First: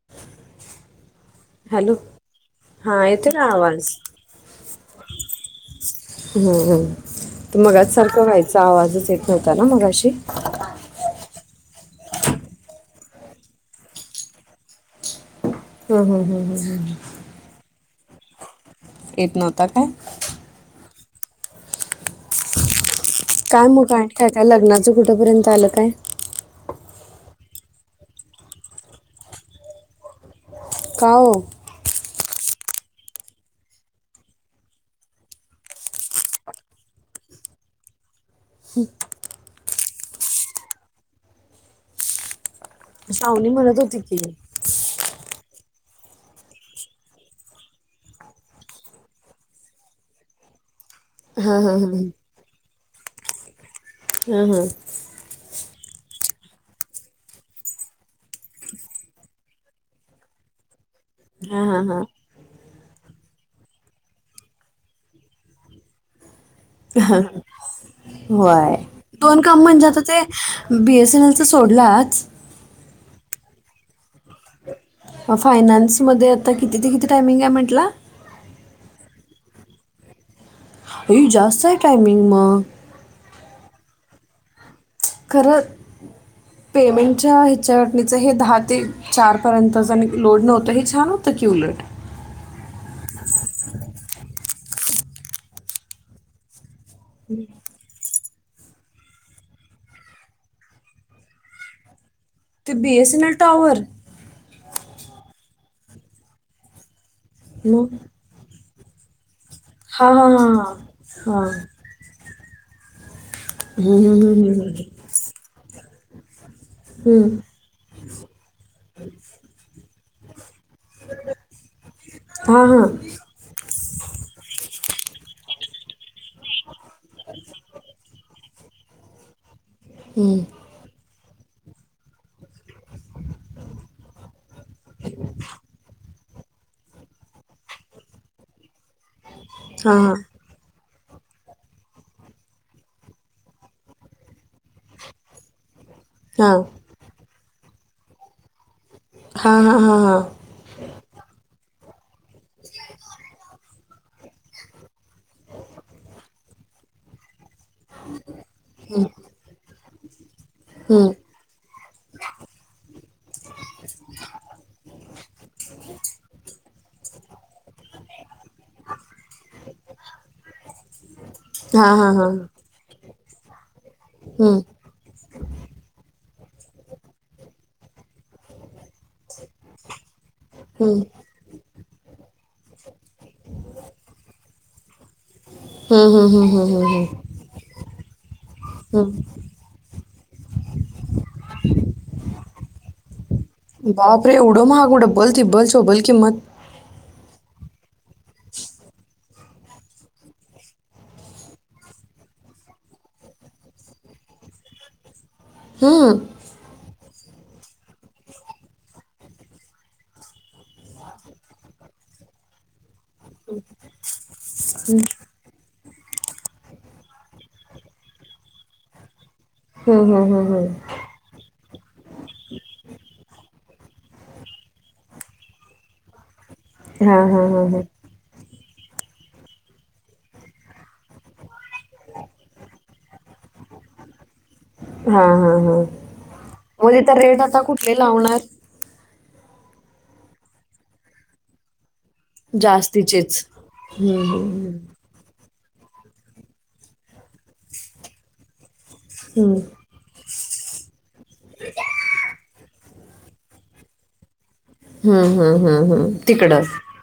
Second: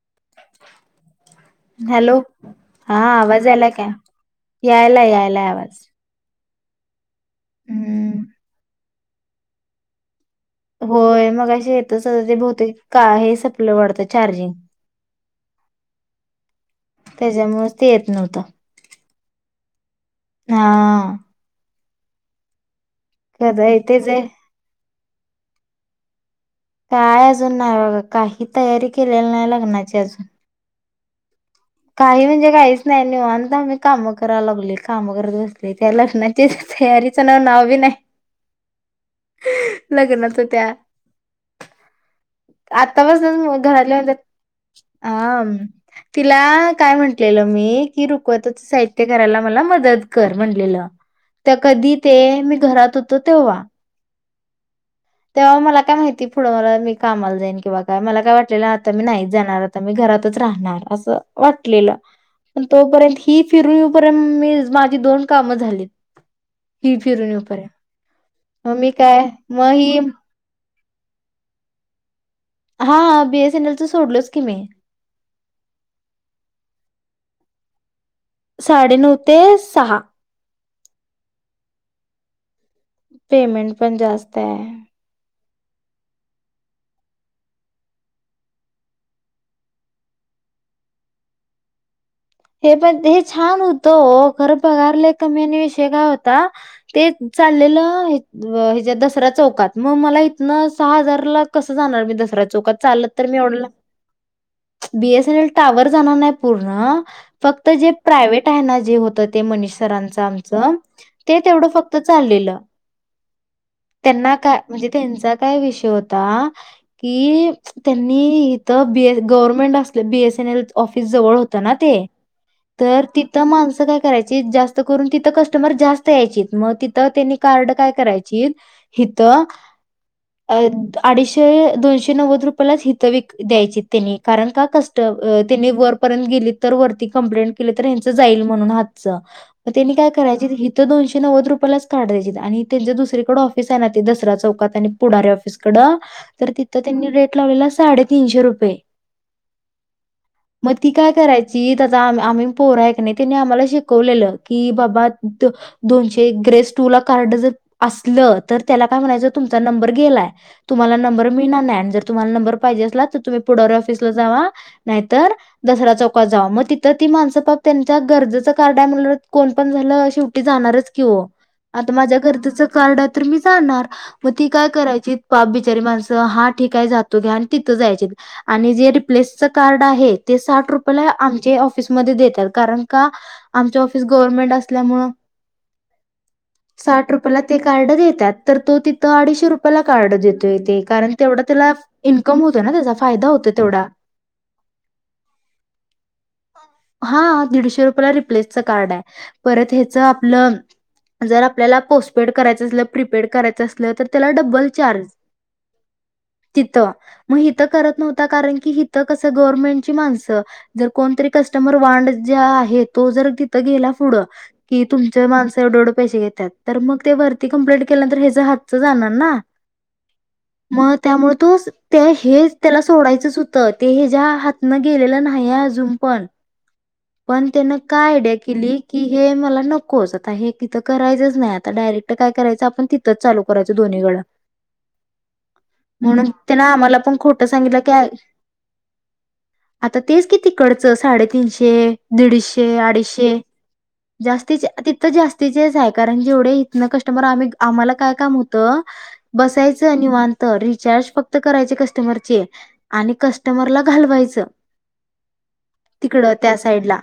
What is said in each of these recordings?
[inaudible] Hello हा आवाज यायलाय काय यायला यायलाय आवाज. हम्म हम्म तर मगच सारखं हम्म व्हायचा आवाजच येत नव्हता ना मगाशी. होय मग अे येतच ते बोते का हे सप्ल वाढतं चार्जिंग. हम हम हम हम हमम. त्याच्यामुळेच ते येत नव्हतं. येत नव्हता काय. हा. काय कदा मग आहे येतेच त्याच्या लग्नाचं कुठंपर्यंत आलं काय. काय अजून नाही बघ काही तयारी केलेली नाही लग्नाची अजून. काऊ. काही म्हणजे काहीच नाही नि अंत आम्ही काम करा लागले काम करत बसले त्या लग्नाचे. सरीचं नाव नाव बी नाही. ह. लग्नाच त्या. सावनी आतापासूनच म्हणत घराल्या होती होत्या की हा. तुला काय म्हंटलेलं मी की रुकवतच साहित्य करायला मला मदत कर म्हटलेलं. हा तर हा हा कधी ते मी घरात होतो तेव्हा. हा हा. तेव्हा मला काय माहिती पुढं मला मी कामाला जाईन किंवा काय मला काय वाटलेलं आता मी नाहीच जाणार. आता मी घरातच राहणार असं हा हा वाटलेलं. हा प तोपर्यंत ही फिरून येपर्यंत मी माझी दोन कामं झालीत. ही होय फिरून येऊपर्यंत व्हय मग मी काय दोन काम मग ही म्हणजेत ते. बी एस एन एल च सोडलाच. हा बी एस एन एल चं सोडलोच की मी. फायनान्समध्ये आता किती ते किती टायमिंग आहे म्हटला. साडेनऊ ते सहा. अ जास्त आहे टाइमिंग म पेमेंट पण जास्त आहे. खरं. [inaudible] पेमेंटच्या हिच्यावाटणीचं हे दहा ते चारपर्यंत ज आणि लोड नव्हतं हे छान होतं की उलट. हे पण हे छान होतं खरं पगार लई कमी आणि विषय काय होता. ते चाललेलं ह्याच्या दसरा चौकात मग मला इथनं सहा हजार ला कसं जाणार मी दसरा ते चौकात बी एस चालत एन तर एल मी एव्हडं लांब tower B S N L tower जाणार नाही पूर्ण फक्त जे मग प्रायव्हेट जे होत मनीष हां सरांचं हां हां आमचं ते हां तेवंढ फक्त चाललेलं हां हां त्यांना हां का म्हणजे त्यांच काय विषय होता की त्यांनी इथं बी एस गव्हर्नमेंट असले B S N L office जवळ हो हां हां हां हां हां हां तर ती. तिथं माणसं काय करायची जास्त करून तिथं कस्टमर जास्त यायचीत मग तिथं त्यांनी कार्ड काय करायची. हित हम्. अडीचशे दोनशे नव्वद रुपयालाच हितं विक द्यायचे त्यांनी कारण का क त्यांनी वरपर्यंत गेली तर वरती कंप्लेंट केली तर ह्यांच जाईल म्हणून हात त्यांनी काय करायच तर दोनशे नव्वद रुपयालाच कार्ड द्यायचे आणि त्यांचे दुसरीकडे ऑफिस आहे ना ते दसरा चौकात आणि पुढारी ऑफिस कडं तिथ त्यांनी रेट लावलेला साडे तीनशे रुपये हा हा हां हां. मग ती काय करायची आम्ही पोर आहे की नाही त्यांने आम्हाला शिकवलेलं की बाबा दोनशे ग्रेस टू ला कार्ड जर असलं तर त्याला काय म्हणायचं तुमचा नंबर गेलाय तुम्हाला नंबर मी नाॅ जर तुम्हाला नंबर पाहिजे असला तर तुम्ही पुढारी ऑफिसला जावा नाहीतर दसरा चौकात जावा मग तिथं ती माणस पाक त्यांच्या गरजेचं कार्ड आहे म्हणून कोण पण झालं शेवटी जाणारच की ओ आता माझ्या गरजेच कार्ड आहे तर मी जाणार मग ती काय करायची पाप बिचारी माणसं हा ठिकाय जातो घ्या आणि तिथं जायचे आणि जे प्लेस च कार्ड आहे ते साठ रुपयेला आम चे ऑफिसमध्ये देतात कारण का आमच ऑफिस गव्हर्मेंट असल्यामुळे हम हम हम हम हम हम. ते कार्ड देतात तर तो तिथं अडीच शे रुपय ला कार्ड देतो य तेे कारण तेवढा त्याला इन्कम होत ना त्याचा फायदा होत बाप रे एव्हडं महाग डबल, टिबल, चौबल किंमत हा दीडशे रुपयाला रिप्लेसचं कार्ड आहे परत हेंच आपलं जर आपल्याला पोस्टपेड करायचं असलं प्रीपेड करायचं असलं तर त्याला डबल चार्ज. हा. तिथं मग हिथं करत नव्हता कारण की हित कसं गवर्नमेंटची माणसं. जर कोणतरी कस्टमर वांड ज्या आहे तो जर तिथं गेला पुढं की तुमं माणसं एवढेवढे पैसे घेत त्यात तर मग ते वरती कंप्लेट केल्यांत हच हातच जाणार ना. हम् हम्म हम हम्. मग त्यामुळे तो त्या हे त्याला सोडायचंच होतं ते ह ज्या हातनं गेलेलं नाही पण हां हां पण त्यान काय आयडिया केली. कि हे मला नकोच आता हे किथं करायचंच नाही. आता डायरेट काय करायचं आप तिथं चालू करायं दोन्हीडं. हां हां हां म्हणून त्यान मग आम्हाला पण तिथं रेट खोट आता सांगितलं की कुठले लावणार आता तेच किती तिकडच साडेतीनशे दीडशे अडीचशे जास्तीचेच. हं, हं. जास्ती तर जास्तीचेच आहे कारण जेवढे इ कस्टमर आम्ही आम्हाला काय काम होत हं. बसायचं. त निवांत रिचार्ज फक्त करायचे कस्टमरचे आणि कस्टमरला घालवायचं. हम हम हम हम तिकडं त्या साईड ला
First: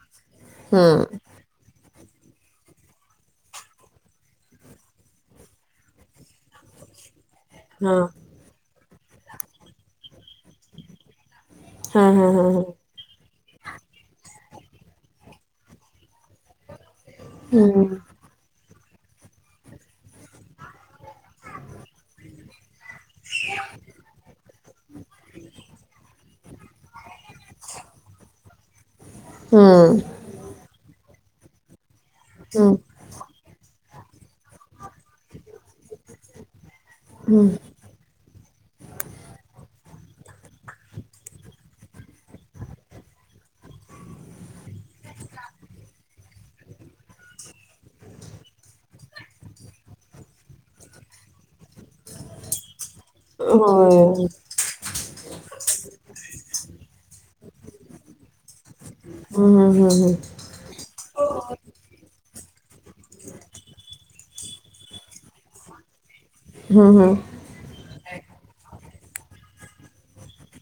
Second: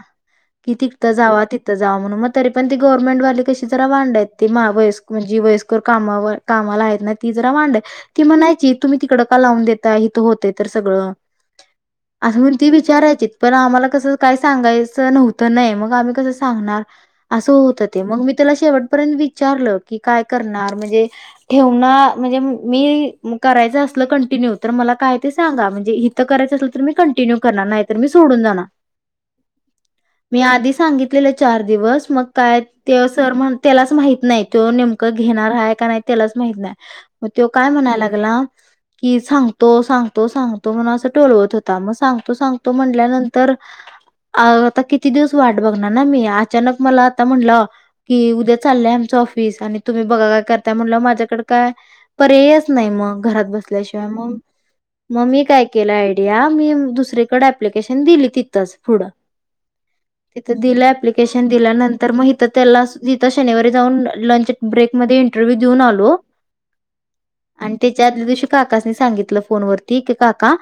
कि तिथ जावा ती थ जावा म्हणून मग तरी पण ती गव्हर्नमेंट वाली कशी जरा वांडायेत ती व म्हणजे वयस्करर कामावर. कामाला आहेत ना. ती जरा वांड आहे हां. ती म्हणायची तुम्ही तिकडं का लावून देताय इथ होतेय तर सगळं. हां, हां, आस हां, म्हून हां. ती विचारायचीत. पण आम्हाला कसं काही सांगायचं नव्हतं नय मग आम्ही कसं सांगणार? असं होत हं. ते मग मी त्याला शेवटपर्यंत विचारलं की काय करणार म्हणजे? ठेव ना म्हणजे मी करायचं असल कंटिन्यू तर मला काय ते सांगा म्हणजे इ. करायचचं असल तर मी कंटिन्यू करणार नाही तर मी सु. सोडून जानार हं. मी आधी सांगितलेले चार दिवस. मग काय हं. ते सर म्हण त्यालाच माहित नाही तो नेमकं घेणार आहे का नाही त्यालाच माहित नाही. मग तो हं. काय म्हणायला लागला? की सांगतो सांगतो सांगतो म्हण असं टोलवत होता मग सांगतो सांगतो म्हण. ल्यानंतर आता किती दिवस वाट बघणार ना मी अचानक मला आता म्हंनल. कि उद्या चाललंय आमचं ऑफिस आणि तुम्ही बघा काय करताय म्हणलं माझ्याकडे काय. पर्यायच नाही मग घरात बसल्याशिवाय होय. मग. मग मी काय केलं आयडिया मी दुसरीकडे ऍप्लिकेशन दिली तिथंच. पुढं. हम हम हम हम तिथं दिलं एप्लिकेशन दिल्यानंतर मग हीत त्याला तिथं शनिवारी जाऊन लंच. ब्रेकमध्ये इंटरव्ह्यू देऊन आलो. हम हम. आणि त्याच्या आदल्या दिवशी काकासनी सांगितलं फोन वरती की काका.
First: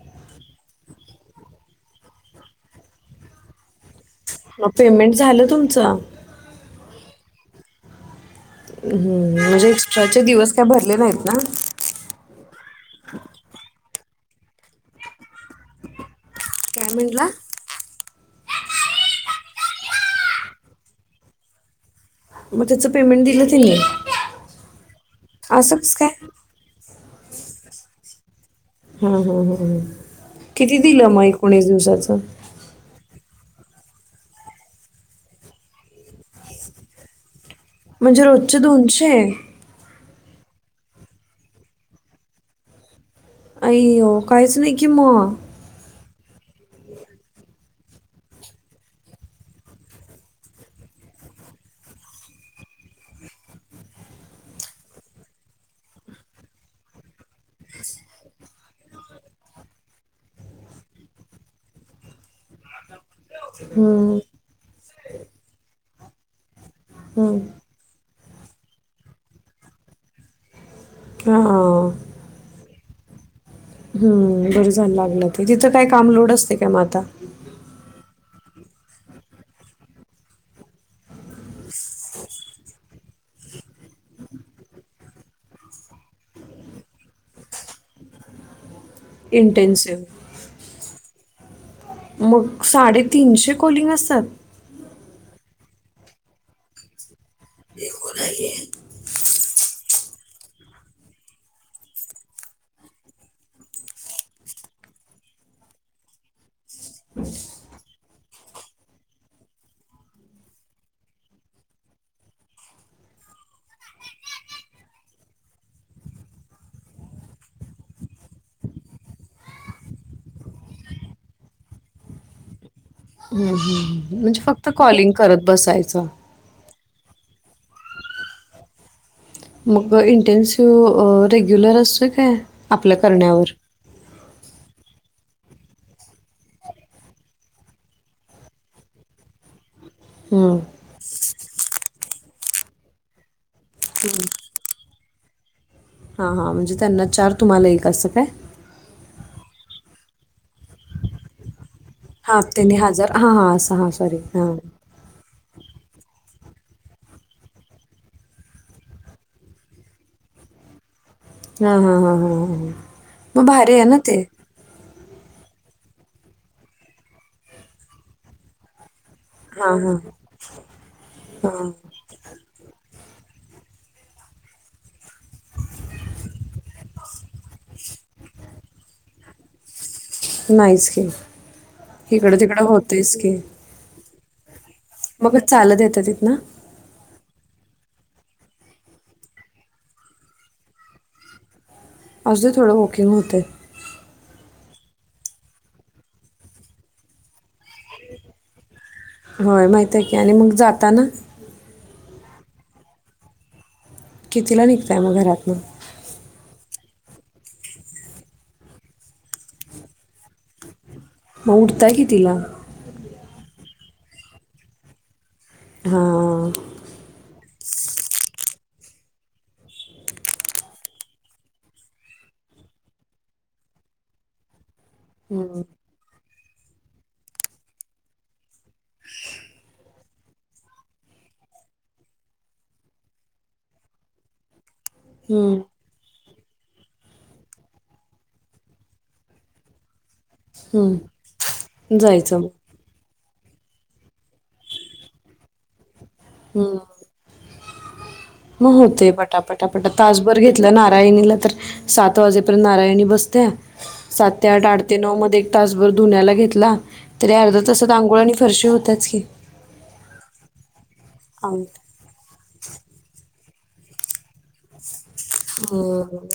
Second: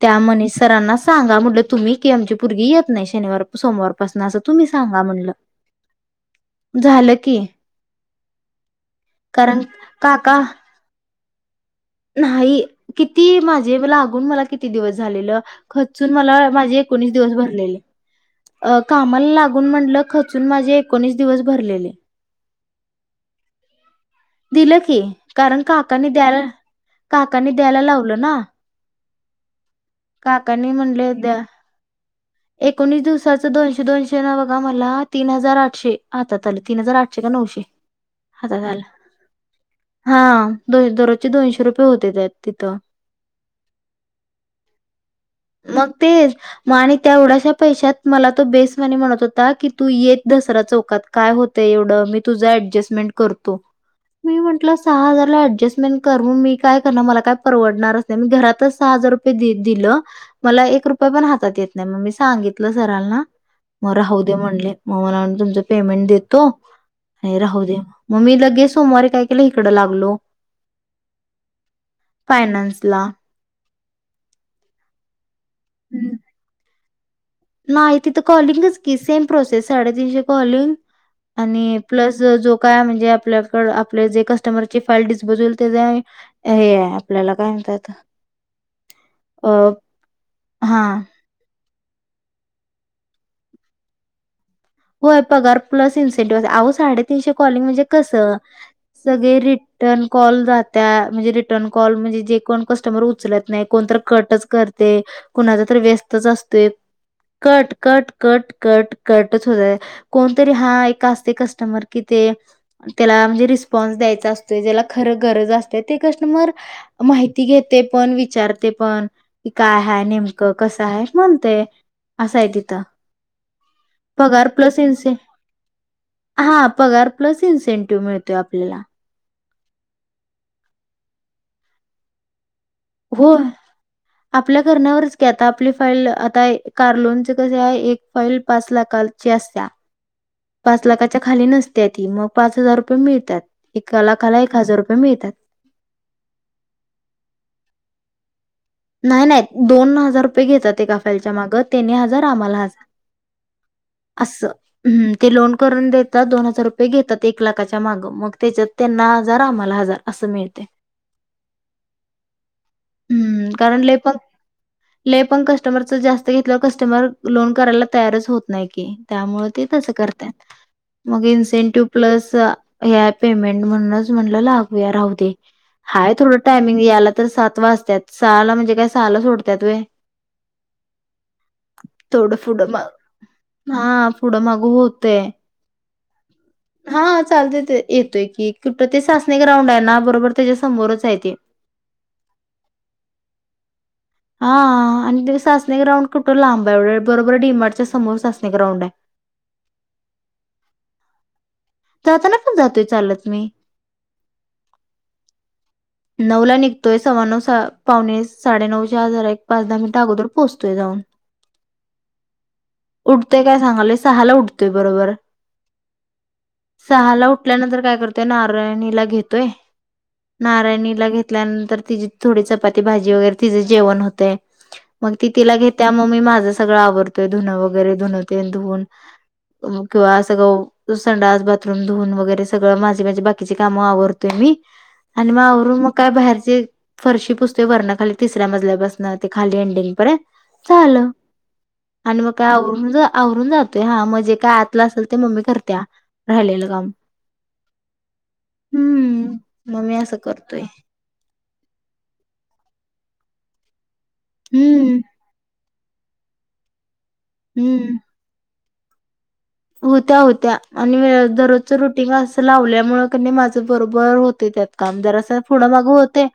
त्या मनी सरांना सांगा म्हटलं तुम्ही की आमची पोर्गी येत नाही शनिवार. सोमवारपासन असं तुम्ही मग सांगा पेमेंट म्हटल झालं तुमचं? झालं की. हम्म कारण म्हणजे एक्स्ट्राचे काका दिवस काय भरले नाहीत ना? नाही किती माझे लागून मला किती दिवस झालेलं खचून. मला माझे काय एकोणीस म्हटला? दिवस भरलेले. अ कामाला लागून म्हंटलं खचून माझे एकोणीस दिवस भरलेले. मग त्याचं पेमेंट दिलं त्यांनी? दिलं की कारण असं कसं काकानी काय? द्याला. काकानी द्यायला लावलं ना. हा हा ह ह काकानी किती दिलं म्हणले मग द्या एकोणीस दिवसाचं. एकोणीस दिवसाचं दोनशे दोनशे न बघा मला तीन हजार आठशे हातात आले तीन हजार आठशे का नऊशे. म्हणजे रोजचे हातात आलं दोनशे. हा दोन दररोजचे दोनशे रुपये होते त्या तिथं. आईवो काईच नाही की मग. मग तेच. मग आणि त्यावढ्याशा पैशातत मला तो बेसवाने म्हणत होता की तू येत दसरा चौकात. काय होतं एवढं मी तुझं ऍडजस्टमेंट करतो. मी म्हटलं सहा हजारला ऍडजस्टमेंट कर म मी काय करणार मला काय परवडणारचनाय. घरातच सहा हजार रे दि मला पण हातात येत नाही मग मी सांगितलं सरल ना मग राह हं. दे म्हणले. मग मला तुमच पेमेंट देतो. नाही हम्म. राहू दे मग मी लगेच सोमवारी काय केलं इकडं लागलो. हाहाहा. फयनान्स ला. हम्म बर जाण लागलं ते तिथं काय कामलोड असते काय म आाता. नाही तिथं कॉलिंगच की सेम प्रोसेस साडेतीनशे कॉलिंग. आणि प्लस जो काय म्हणजे आपल्याकड आपले जे कस्टमरची फाईल डिस्पोजल ते. हे आपल्याला काय म्हणत येत. इंटनसिव्हप. हां. मग साडेतीनशे कॉलिंग असतात. होय पगार प्लस इन्सेंटिव्ह अहो साडेतीनशे कॉलिंग म्हणजे कसं. सगळे रिटर्न कॉल जातात म्हणजे रिटर्न कॉल म्हणजे जे कोण कस्टमर उचलत. नाही कोणत कटच करते कोणाचा तर व्यस्तच असतो. कटटटटट होत कोणतरी हा एक असते कस्टमर कि ते. त्याला म्हणजे रिस्पॉन्स द्यायचा असतय ज्याला खरं गरज असते ते कष्टन मर. माहिती घेते पण विचारते पण. कि काय ह नेमकं कसं आहे म्हणतय असंय तिथं. ह् ह म्हणजे पगार फक्त प्लस इन्से कॉलिंग करत बसायचं. हा पगार प्लस इन्सेंटिव्ह मिळतोय आपल्याला. मग इंटेन्सिव रेग्युलर असतो काय आपल्या होय. करण्यावर. आपल्या करण्यावरच घ आता आपली फाईल आता कारलोनचे कसे आहे एक फाईल पाच लाख ला. ची असत्या. हम पाच लाखाच्या खाली नसत्या ती मग पाच हजार रुपये मिळतात एका लाखाला एक हजार रुपये मिळतात. हां हां म्हणजे त्यांना चार तुम्हाला एक असं काय. नाही दोन हजार रुपये घेतात ते काालच्या मागनी हज हा त्यांनी हजार हा हा हा सॉरी हा. ह् ते लोन करून देतात दोन हजार रुपये घेतात एक लाखाच्या माग मग त्याच्यात त्यांना हजार आम्हाला हजार. असं मिळते. हा हा हा हा हा मग हं, भारी कारण आहे लय ना पण ते लय पण कस्टमरच जास्त घेतल्यावर कस्टमर लोन करायला तयारच होत नाही की. त्यामुळे ते हा तस हा करतात. मग हा इन्सेंटिव्ह प्लस ह्या पेमेंट म्हणूनच म्हणलं लागूया राहू दे. हाय थोडं टायमिंग याला तर सात वाजतात सहाला म्हणजे काय सहाला सोडतत व्हय? नाहीच की. थोडं इकडं तिकड पुढं माग होतच की. हा पुढं माग होत म का चालत येतं तिथन? हा चालत येत येतोय की. कुठं ते सासणी ग्राउंड आहे ना बरोबर त्याच्या समोरच आहे ते. असू दे थोड वॉकिंग होतय. हा आणि ते सासणी ग्राउंड कुठं लांब आहे एवढ? बरोबर डीमार्टच्या समोर सासने ग्राउंड आहे. होय, माहितीय की. आणि मग जाताना? जाताना पण जातोय चालत मी. कितीला निघताय मग घरातन? नऊला निघतोय. सव्वा नऊ सा पावणे साडेनऊच्या अगोदर एक पाच दहा मिनिटं अगोदर पोचतोय जाऊन. म उठताय कितीला? उठतेय काय सांगालोय? सहाला उठतोय बरोबर. हां. सहा ला उठल्यानंतर काय करतोय? नारायणीला घेतोय. नारायणीला घेतल्यानंतर तिची थोडी चपाती भाजी वगैरे तिचे जेवण होतय. मग ती तिला घेत्या. म मी माझं सगळं आवरतोय. धुनं वगैरे धुन तेन धुवून. पण मग किंवा असं काओ संडास बाथरूम धुवून वगैरे सगळं माझी माझी बाकीची कामं आवरतोय मी. आणि म हम्म, आवरून मग काय बाहेरचे फरशी पुसतो वरणं खाली. तिसऱ्या मजल्या पासणं ते खाली एंडिंग पर्यंत. हम्म. झालं, आणि मग काय आव जा आवरून जातय. हा म जे काय आतलं असेल ते मम्मी करते राहिलेलं काम. म होतय हम्म पटा पटा मग पटा. मी असं तासभर करतोय घेतलं ना काही नेल तर सात वाजेपर्यंत नारायणी बसते. सात ते आठ आठ हम्म ते नऊ मध्ये तासभर धुण्याला घेतला तरी अर्धा तासात हम्म आंघोळ आणि फरशी होतेच की. होत्या होत्या आणि वेळ आंघोळ. दररोजच्या रुट टिंग असं लावल्यामुळ क नही माझ बरोबर होतय त्यात काम. जरास पुढ माग होतय. हम्म.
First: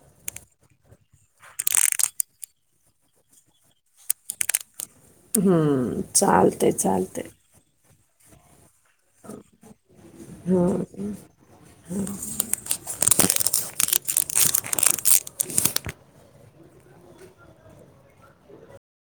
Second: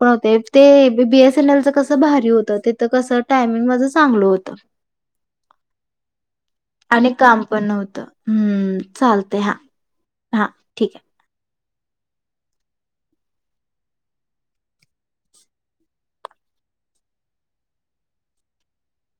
पण होते ते B B S N L च कसं भारी होतं. तीथ कसं टायमिंग माझं चांगलं होत. हं. चालत आणि चालतय. काम पण नव्हतं. हं. चालतय हा. हा ठीक आहे का? हा.